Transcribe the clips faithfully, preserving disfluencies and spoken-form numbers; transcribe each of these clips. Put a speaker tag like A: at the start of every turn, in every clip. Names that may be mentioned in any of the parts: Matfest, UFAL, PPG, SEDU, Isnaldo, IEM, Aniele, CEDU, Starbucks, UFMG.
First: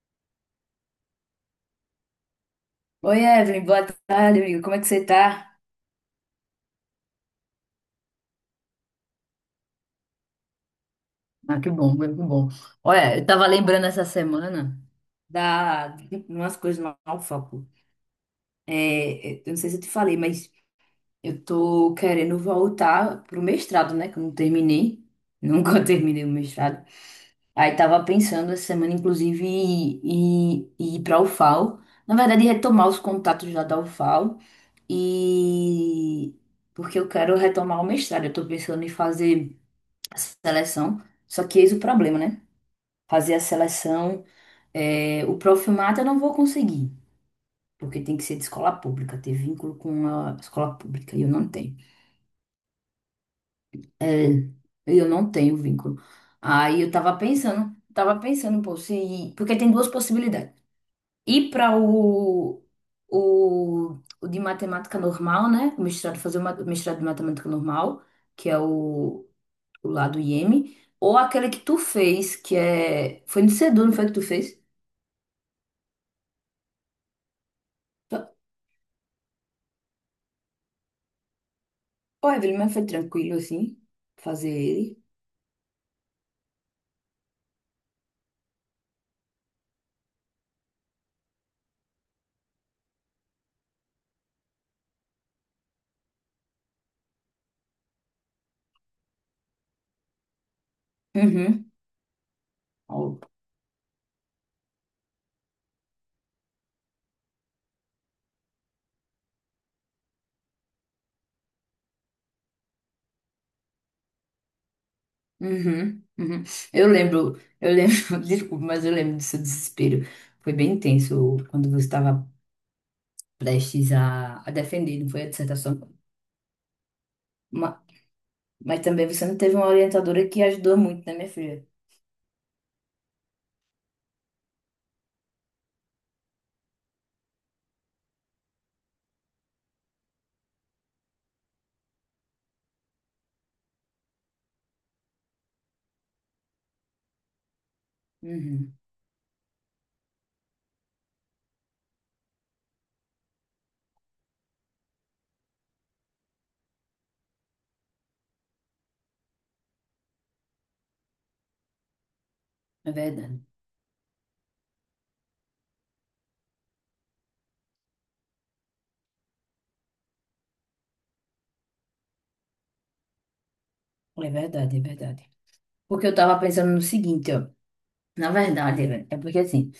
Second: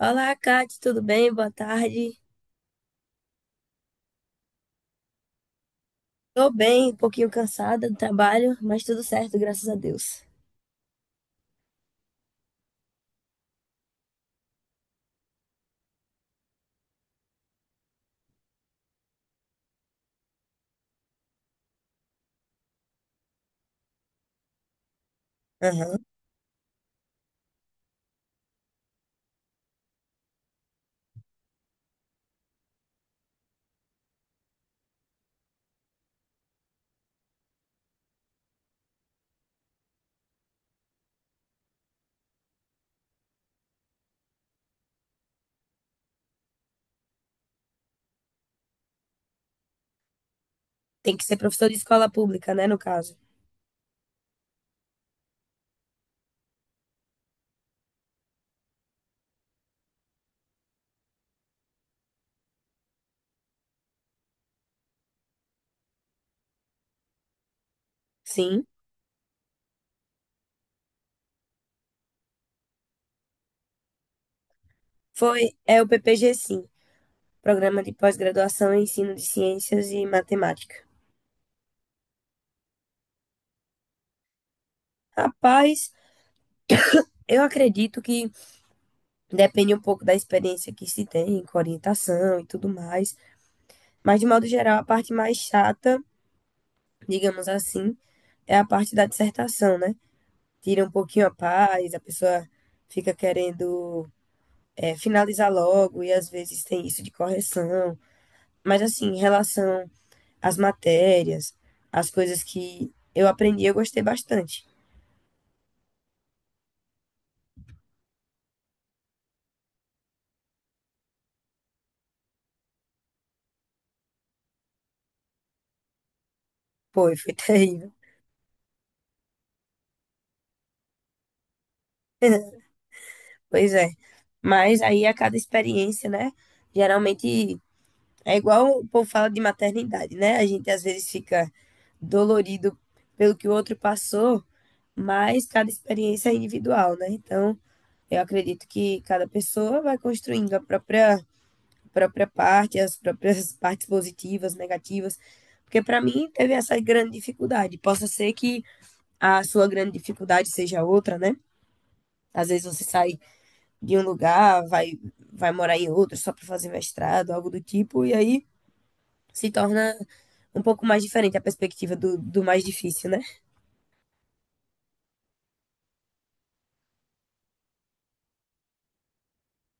A: Olá, Kate, tudo bem? Boa tarde.
B: Oi, Evelyn, boa tarde, amigo. Como é que você tá?
A: Tô bem, um pouquinho cansada do trabalho, mas tudo certo, graças a Deus.
B: Ah, que bom, que bom. Olha, eu tava lembrando essa semana. Da de umas coisas lá no foco. É, eu não sei se eu te falei, mas eu tô querendo voltar pro mestrado, né? Que eu não terminei. Nunca
A: Aham.
B: terminei o mestrado. Aí tava pensando essa semana, inclusive, em em em ir pra ufau. Na verdade, retomar os contatos lá da ufau. E porque eu quero retomar o mestrado. Eu tô pensando em fazer a seleção. Só que eis o problema, né? Fazer a seleção, é, o profilmato eu não vou conseguir, porque tem que ser de escola pública, ter vínculo com a escola
A: Tem
B: pública, e
A: que
B: eu
A: ser
B: não
A: professor de
B: tenho.
A: escola pública, né, no caso?
B: É, eu não tenho vínculo. Aí eu tava pensando, tava pensando, pô, se, porque tem duas possibilidades. Ir para o, o, o de matemática normal, né? O mestrado, fazer o ma- o mestrado de matemática normal, que é
A: Sim.
B: o o lá do Iêmen, ou aquele que tu fez, que é. Foi no Sedu, não foi que tu fez?
A: Foi, é o P P G, sim. Programa de Pós-Graduação em Ensino de Ciências e Matemática.
B: Foi, Evelyn, mas foi tranquilo assim, fazer ele.
A: Rapaz, eu acredito que depende um pouco da experiência que se tem com orientação e tudo mais, mas de modo geral, a parte mais chata, digamos assim, é a parte da dissertação, né? Tira um pouquinho a
B: Uhum.
A: paz, a pessoa fica
B: Ó,
A: querendo é, finalizar logo e às vezes tem isso de correção. Mas assim, em relação às matérias, as coisas que eu aprendi, eu gostei bastante.
B: uhum. Uhum. Eu lembro, eu lembro, desculpa, mas eu lembro do seu desespero. Foi bem intenso quando você estava prestes a, a defender, não foi a dissertação.
A: Foi, foi
B: Ma-
A: terrível.
B: Mas, também você não teve uma orientadora que ajudou muito, né, minha filha?
A: Pois é. Mas aí a cada experiência, né? Geralmente é igual o povo fala de maternidade, né? A gente às vezes fica dolorido pelo que o outro passou, mas cada experiência é individual, né? Então, eu acredito
B: Uhum.
A: que cada pessoa vai construindo a própria, a própria parte, as próprias partes positivas, negativas. Porque para mim teve essa grande dificuldade. Possa ser que a sua grande dificuldade seja outra, né? Às vezes você
B: É
A: sai
B: verdade.
A: de um lugar, vai, vai morar em outro só para fazer mestrado, algo do tipo, e aí se torna um pouco mais diferente a perspectiva do, do mais difícil, né?
B: É verdade, é verdade. Porque eu tava pensando no seguinte, ó. Na verdade, Evelyn, é porque assim.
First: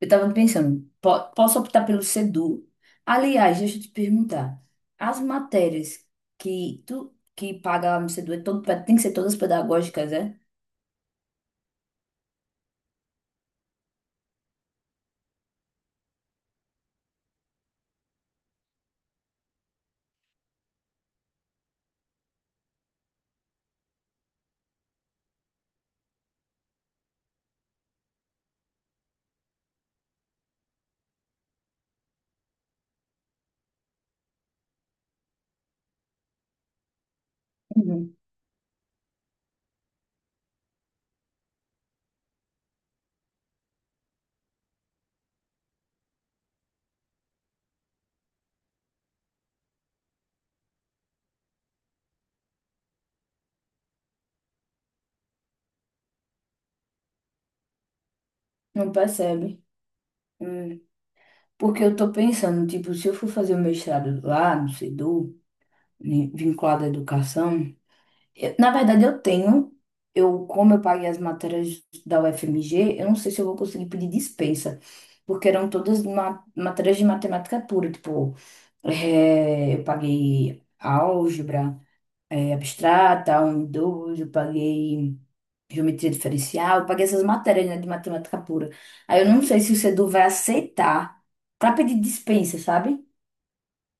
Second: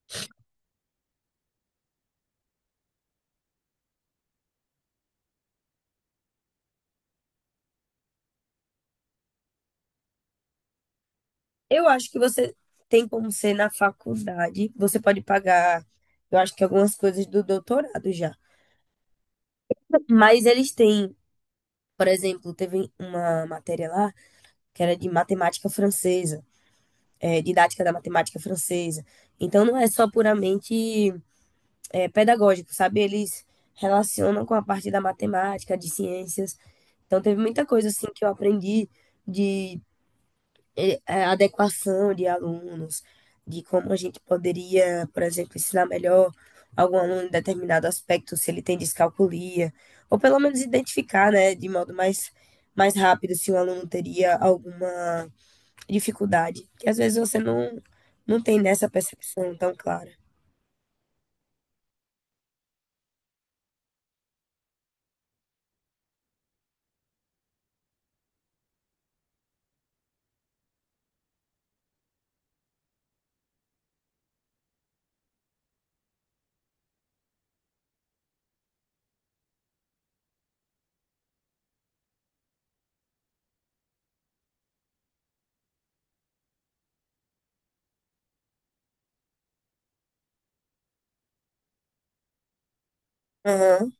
B: Eu tava pensando, po- posso optar pelo SEDU. Aliás, deixa eu te perguntar, as matérias que tu que paga lá no SEDU é todo, tem que ser todas pedagógicas, é?
A: Eu acho que você tem como ser na faculdade, você pode pagar, eu acho que algumas coisas do doutorado já, mas eles têm, por exemplo, teve uma matéria lá que era de matemática francesa. É, didática da matemática francesa. Então, não é só puramente é, pedagógico, sabe? Eles relacionam com a parte da matemática, de ciências. Então, teve muita coisa assim
B: Uhum.
A: que eu aprendi de eh, eh, adequação de alunos, de como a gente poderia, por exemplo, ensinar melhor algum aluno em determinado aspecto, se ele tem descalculia, ou pelo menos identificar, né, de modo mais, mais rápido se o aluno teria alguma dificuldade, que às vezes você não, não tem nessa
B: Não
A: percepção
B: percebe?
A: tão clara.
B: Hum. Porque eu tô pensando, tipo, se eu for fazer o mestrado lá no SEDU, né, vinculado à educação, eu- na verdade eu tenho, eu como eu paguei as matérias da U F M G, eu não sei se eu vou conseguir pedir dispensa, porque eram todas ma- matérias de matemática pura, tipo. É, eu paguei álgebra, é, abstrata, um dois eu paguei geometria diferencial, eu paguei essas matérias, né, de matemática pura. Aí eu não sei se o sedu vai aceitar para pedir dispensa, sabe?
A: Aham.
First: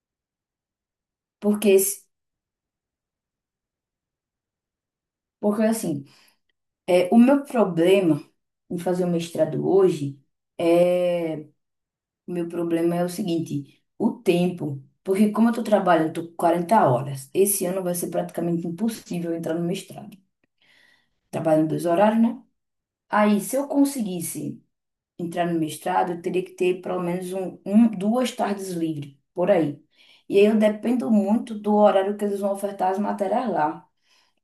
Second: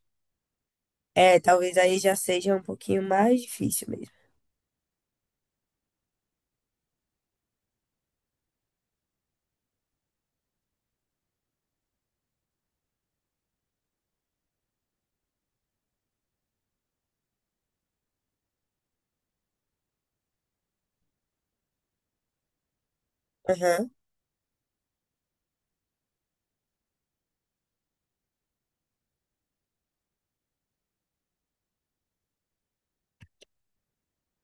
A: É,
B: Porque,
A: talvez aí
B: esse-
A: já seja um pouquinho mais difícil mesmo.
B: porque assim, é, o meu problema em fazer o mestrado hoje é. O meu problema é o seguinte: o tempo. Porque como eu tô trabalhando, tô com quarenta horas. Esse ano vai ser praticamente impossível eu entrar no mestrado. Trabalho em dois horários, né? Aí, se eu
A: Aham.
B: conseguisse entrar no mestrado, eu teria que ter pelo menos um, um- duas tardes livres, por aí. E aí eu dependo muito do horário que eles vão ofertar as matérias lá.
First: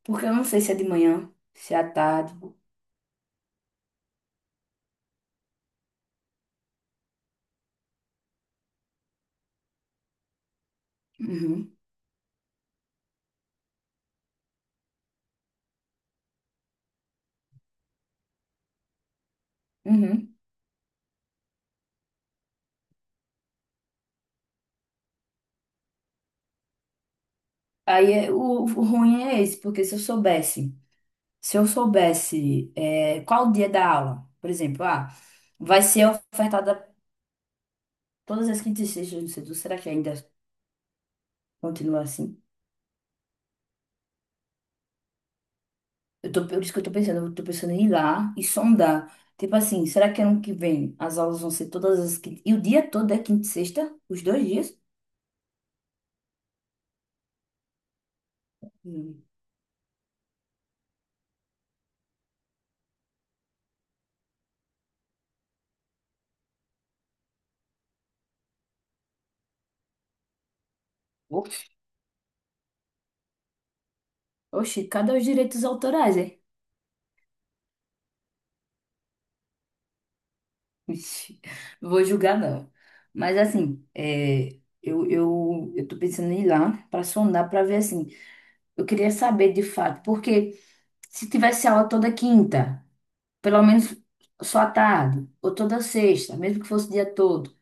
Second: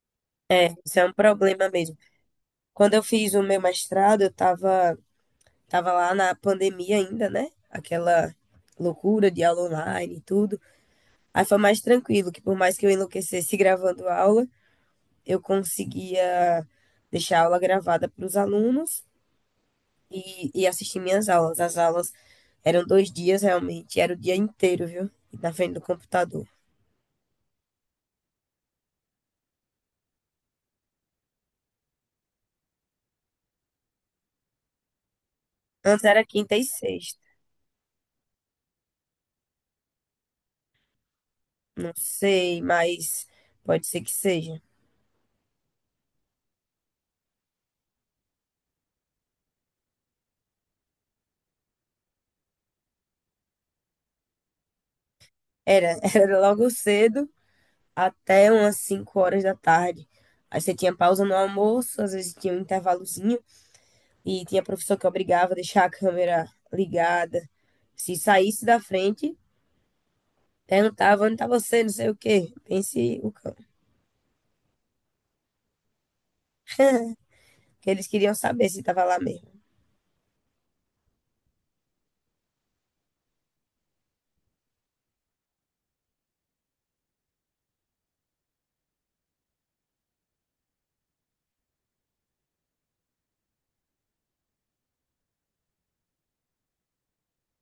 B: Porque eu não sei se é de
A: Isso é um
B: manhã,
A: problema
B: se é à
A: mesmo.
B: tarde.
A: Quando eu fiz o meu mestrado, eu tava, tava lá na pandemia ainda, né? Aquela loucura de aula online e tudo. Aí foi
B: Uhum,
A: mais tranquilo, que por mais que eu enlouquecesse gravando aula, eu conseguia deixar a aula gravada para os alunos
B: uhum.
A: e, e assistir minhas aulas. As aulas eram dois dias realmente, era o dia inteiro, viu? Na frente do computador.
B: Aí é- o, o ruim é esse, porque se eu soubesse, se eu soubesse é, qual o dia da aula, por exemplo, ah, vai
A: Antes
B: ser
A: era quinta e
B: ofertada
A: sexta.
B: todas as quintas e sextas, não sei, será que ainda
A: Não
B: continua assim?
A: sei, mas pode ser que seja.
B: Eu tô, por isso que eu tô pensando, eu tô pensando em ir lá e sondar. Tipo assim, será que ano que vem as aulas vão ser todas as quinta... E o dia todo é quinta e sexta? Os dois dias?
A: Era, era logo cedo até umas cinco
B: Hum.
A: horas da tarde. Aí você tinha pausa no almoço, às vezes tinha um intervalozinho e tinha professor que obrigava a deixar a câmera ligada. Se saísse da frente, perguntava onde tá
B: Oxe.
A: você, não sei o quê. Pense o cão.
B: Oxi, cadê os direitos autorais, hein?
A: Que eles queriam saber se tava lá mesmo.
B: Ixi, não vou julgar, não. Mas assim, é, eu, eu, eu tô pensando em ir lá pra sondar, pra ver assim. Eu queria saber de fato, porque se tivesse aula toda quinta, pelo menos só à tarde, ou toda sexta, mesmo que fosse o dia todo.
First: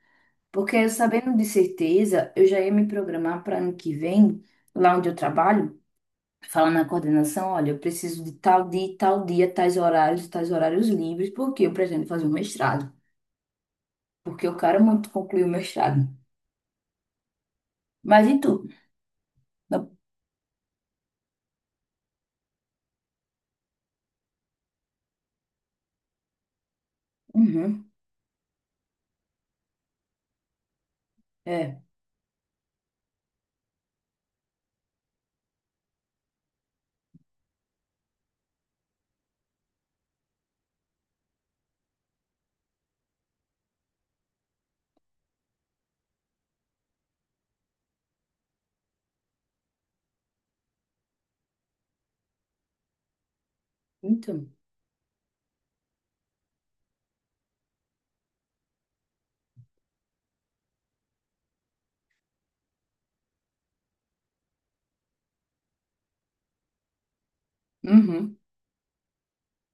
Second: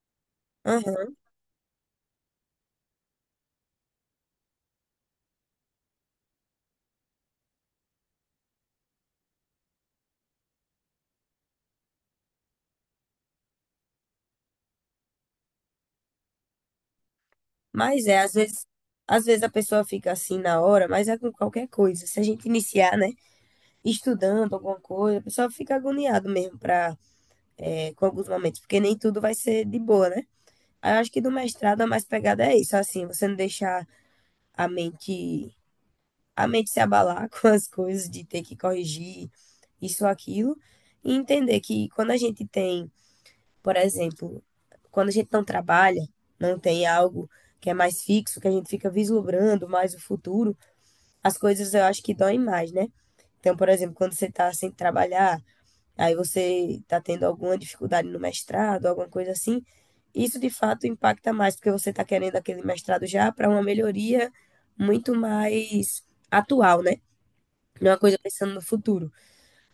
B: Porque
A: Aham.
B: sabendo de certeza, eu já ia me programar para ano que vem, lá onde eu trabalho, falar na coordenação, olha, eu preciso de tal dia, tal dia, tais horários, tais horários livres, porque eu pretendo fazer um mestrado. Porque eu quero muito concluir o mestrado.
A: Mas é,
B: Mas
A: às
B: e tu?
A: vezes, às vezes a pessoa
B: Não,
A: fica assim na hora, mas é com qualquer coisa. Se a gente iniciar, né? Estudando alguma coisa, o pessoal fica agoniado mesmo pra,
B: uhum,
A: é, com alguns momentos, porque nem tudo vai ser de boa, né? Aí eu acho que do mestrado
B: é,
A: a mais pegada é isso, assim, você não deixar a mente, a mente se abalar com as coisas de ter que corrigir isso ou aquilo, e entender que quando a gente tem, por exemplo, quando a gente não trabalha, não tem algo que é mais fixo, que a gente fica vislumbrando mais o futuro, as coisas eu acho que doem mais, né? Então, por exemplo, quando você
B: então.
A: está sem trabalhar, aí você está tendo alguma dificuldade no mestrado, alguma coisa assim, isso de fato impacta mais, porque você está querendo aquele mestrado já para uma melhoria muito mais atual, né? Não é uma coisa
B: Uhum.
A: pensando no futuro.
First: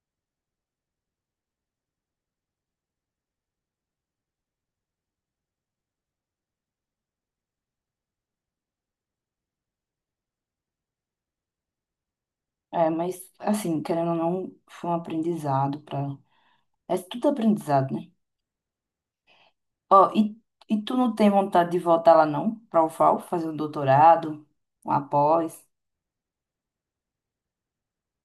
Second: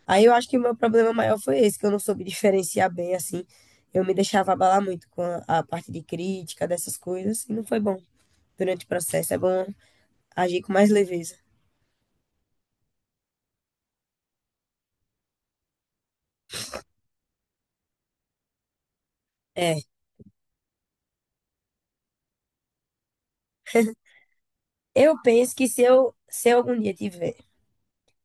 A: Aí eu acho que o meu problema maior foi esse, que eu não soube diferenciar bem, assim. Eu me deixava abalar muito com a, a parte de crítica, dessas coisas, e não foi bom durante o processo. É bom agir com mais leveza.
B: É, mas assim, querendo ou não, foi um aprendizado para. É tudo aprendizado, né?
A: É,
B: Ó, e, e tu não tem vontade de voltar lá não? Para o ufau, fazer um doutorado, um
A: eu penso
B: após?
A: que se eu, se eu algum dia tiver,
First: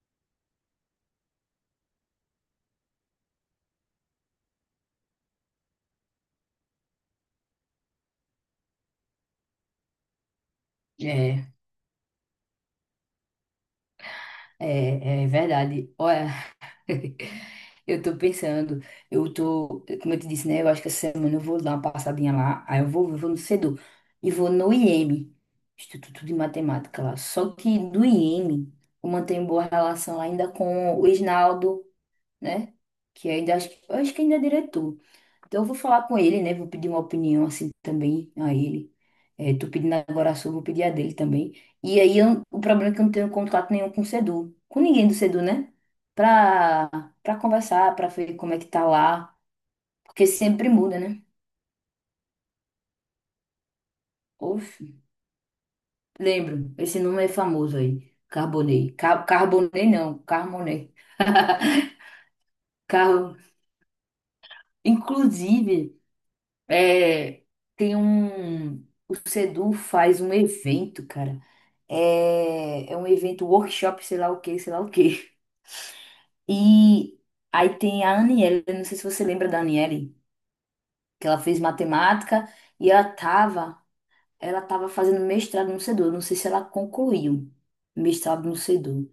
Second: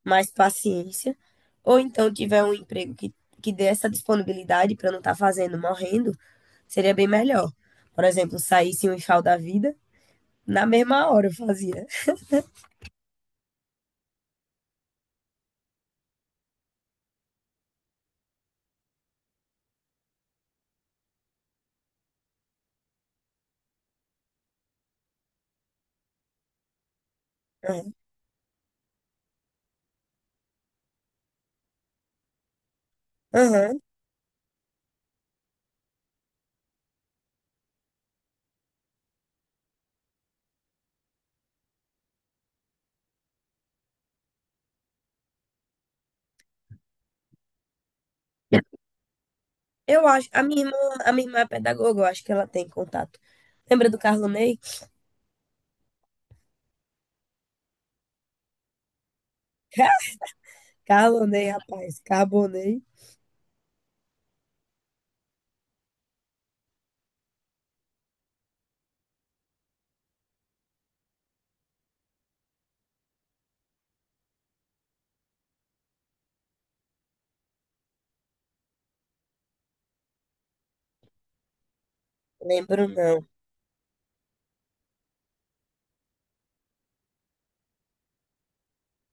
A: mais paciência, ou então tiver um emprego que, que dê essa disponibilidade para não estar fazendo, morrendo, seria bem melhor. Por exemplo, saísse um enxau da vida, na mesma hora eu fazia.
B: É, é verdade. Olha, eu tô pensando, eu tô, como eu te disse, né? Eu acho que essa semana eu vou dar uma passadinha lá, aí eu vou, eu vou no CEDU e vou no I E M, Instituto de Matemática lá. Só que
A: Aham.
B: do I E M eu mantenho boa relação ainda com o Isnaldo, né? Que ainda acho,
A: Aham.
B: que- eu acho que ainda é diretor. Então eu vou falar com ele, né? Vou pedir uma opinião assim também a ele. É, tô pedindo agora a sua, vou pedir a dele também. E aí eu- o problema é que eu não tenho contato nenhum com o Sedu, com ninguém do Sedu, né? Pra, pra conversar, pra ver como é que tá lá.
A: Eu
B: Porque
A: acho, a minha
B: sempre
A: irmã,
B: muda,
A: a
B: né?
A: minha irmã é pedagoga, eu acho que ela tem contato. Lembra do Carlonei?
B: Oxe, lembro, esse nome é famoso aí. Carbonei. Ca- Carbonei não, Carmonei.
A: Carlonei, rapaz, Carbonei.
B: Car... Inclusive. É, tem um. O Sedu faz um evento, cara. É, é um evento, workshop, sei lá o que, sei lá o que. E aí tem a Aniele, eu não sei se você lembra da Aniele, que ela fez matemática
A: Lembro
B: e ela
A: não.
B: tava, ela tava fazendo mestrado no Sedu. Eu não sei se ela concluiu mestrado no Sedu.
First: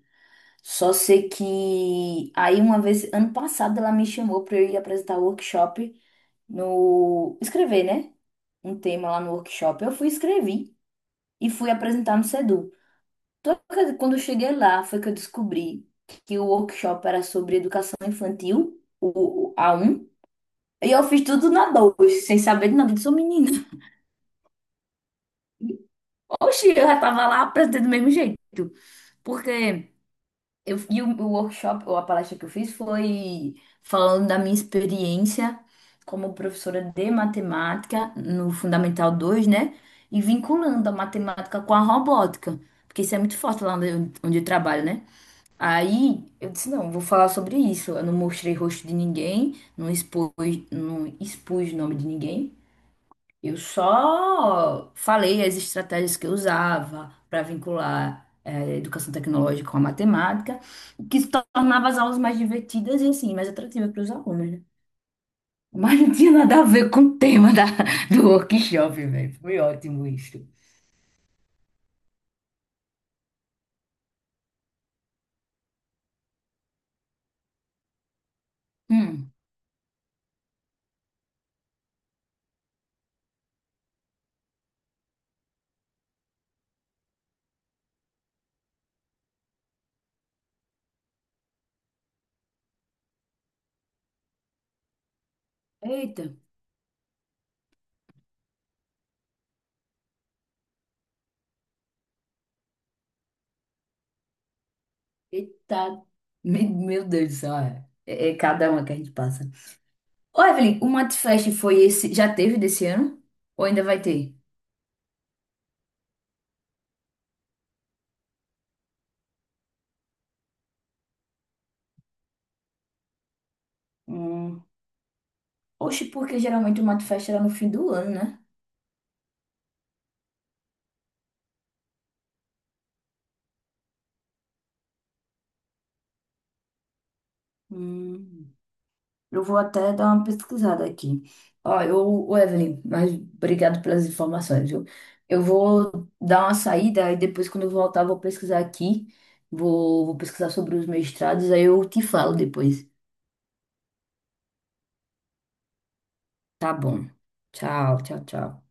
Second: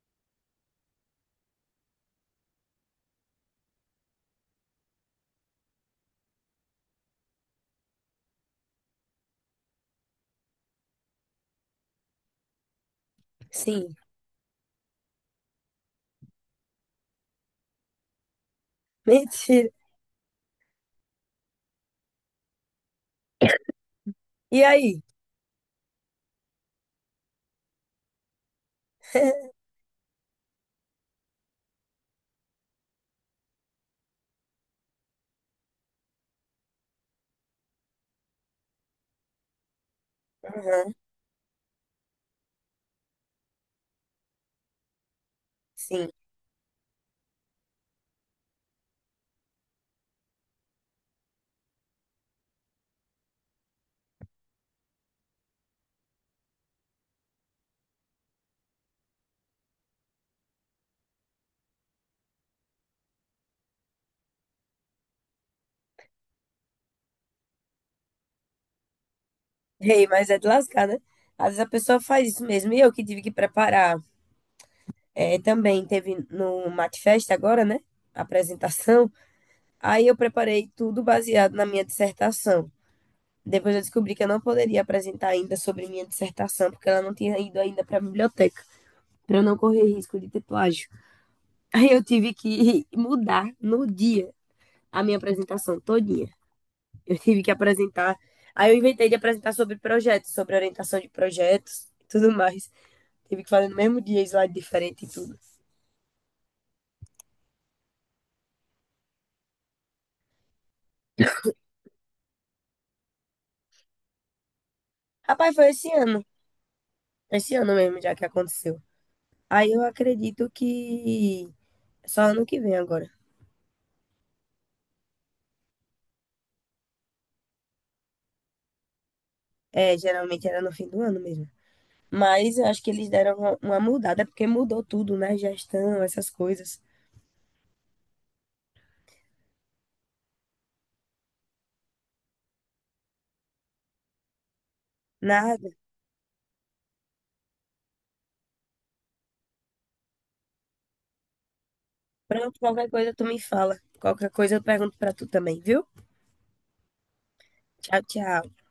B: Só sei que aí uma vez, ano passado, ela me chamou para eu ir apresentar o workshop no escrever, né? Um tema lá no workshop. Eu fui escrevi e fui apresentar no SEDU. Só
A: Sim,
B: que quando eu cheguei lá, foi que eu descobri que o workshop era sobre educação infantil, o o
A: mentira.
B: a um e eu fiz tudo na dois sem saber de nada, eu sou menina.
A: E aí?
B: Oxi, eu já tava lá apresentando do mesmo jeito, porque eu, e o, o workshop, ou a palestra que eu fiz, foi falando da minha experiência como professora de matemática no Fundamental dois, né? E vinculando
A: Aham,
B: a matemática com a robótica, porque isso é muito forte lá onde eu, onde eu trabalho, né?
A: sim.
B: Aí eu disse: não, vou falar sobre isso. Eu não mostrei rosto de ninguém, não expus, não expus o nome de ninguém. Eu só falei as estratégias que eu usava para vincular eh, educação tecnológica com a matemática, o que se tornava as aulas mais divertidas e assim, mais atrativas para os alunos, né? Mas não tinha nada a ver com o tema da, do workshop, velho. Foi ótimo
A: Rei, mas é
B: isso.
A: de lascar, né? Às vezes a pessoa faz isso mesmo. E eu que tive que preparar. É, também teve no Matfest agora, né? A apresentação.
B: Hum.
A: Aí eu preparei tudo baseado na minha dissertação. Depois eu descobri que eu não poderia apresentar ainda sobre minha dissertação, porque ela não tinha ido ainda para a biblioteca, para eu não correr risco de ter plágio. Aí eu tive que mudar no dia a minha apresentação
B: Eita,
A: todinha. Eu tive que apresentar. Aí eu inventei de apresentar sobre projetos, sobre orientação de projetos e tudo mais. Tive que fazer no mesmo dia, slide diferente e tudo.
B: eita. Me- Meu Deus do céu, é, é cada uma que a gente passa. Ô, Evelyn, o Matfest foi esse, já teve desse ano? Ou ainda vai ter?
A: Rapaz, foi esse ano. Esse ano mesmo, já que aconteceu. Aí eu acredito que só ano que vem agora.
B: Hum. Oxe, porque geralmente o Matfest era no fim do ano, né?
A: É, geralmente era no fim do ano mesmo. Mas eu acho que eles deram uma uma mudada, porque mudou tudo, né? Gestão, essas coisas.
B: Hum, eu vou até dar uma pesquisada aqui. Ó, eu, o Evelyn, mas obrigado pelas informações, viu? Eu
A: Nada.
B: vou dar uma saída e depois, quando eu voltar, eu vou pesquisar aqui. Vou, vou pesquisar sobre os mestrados, aí eu te falo
A: Pronto, qualquer
B: depois.
A: coisa tu me fala. Qualquer coisa eu pergunto pra tu também, viu?
B: Tá bom. Tchau,
A: Tchau,
B: tchau,
A: tchau.
B: tchau.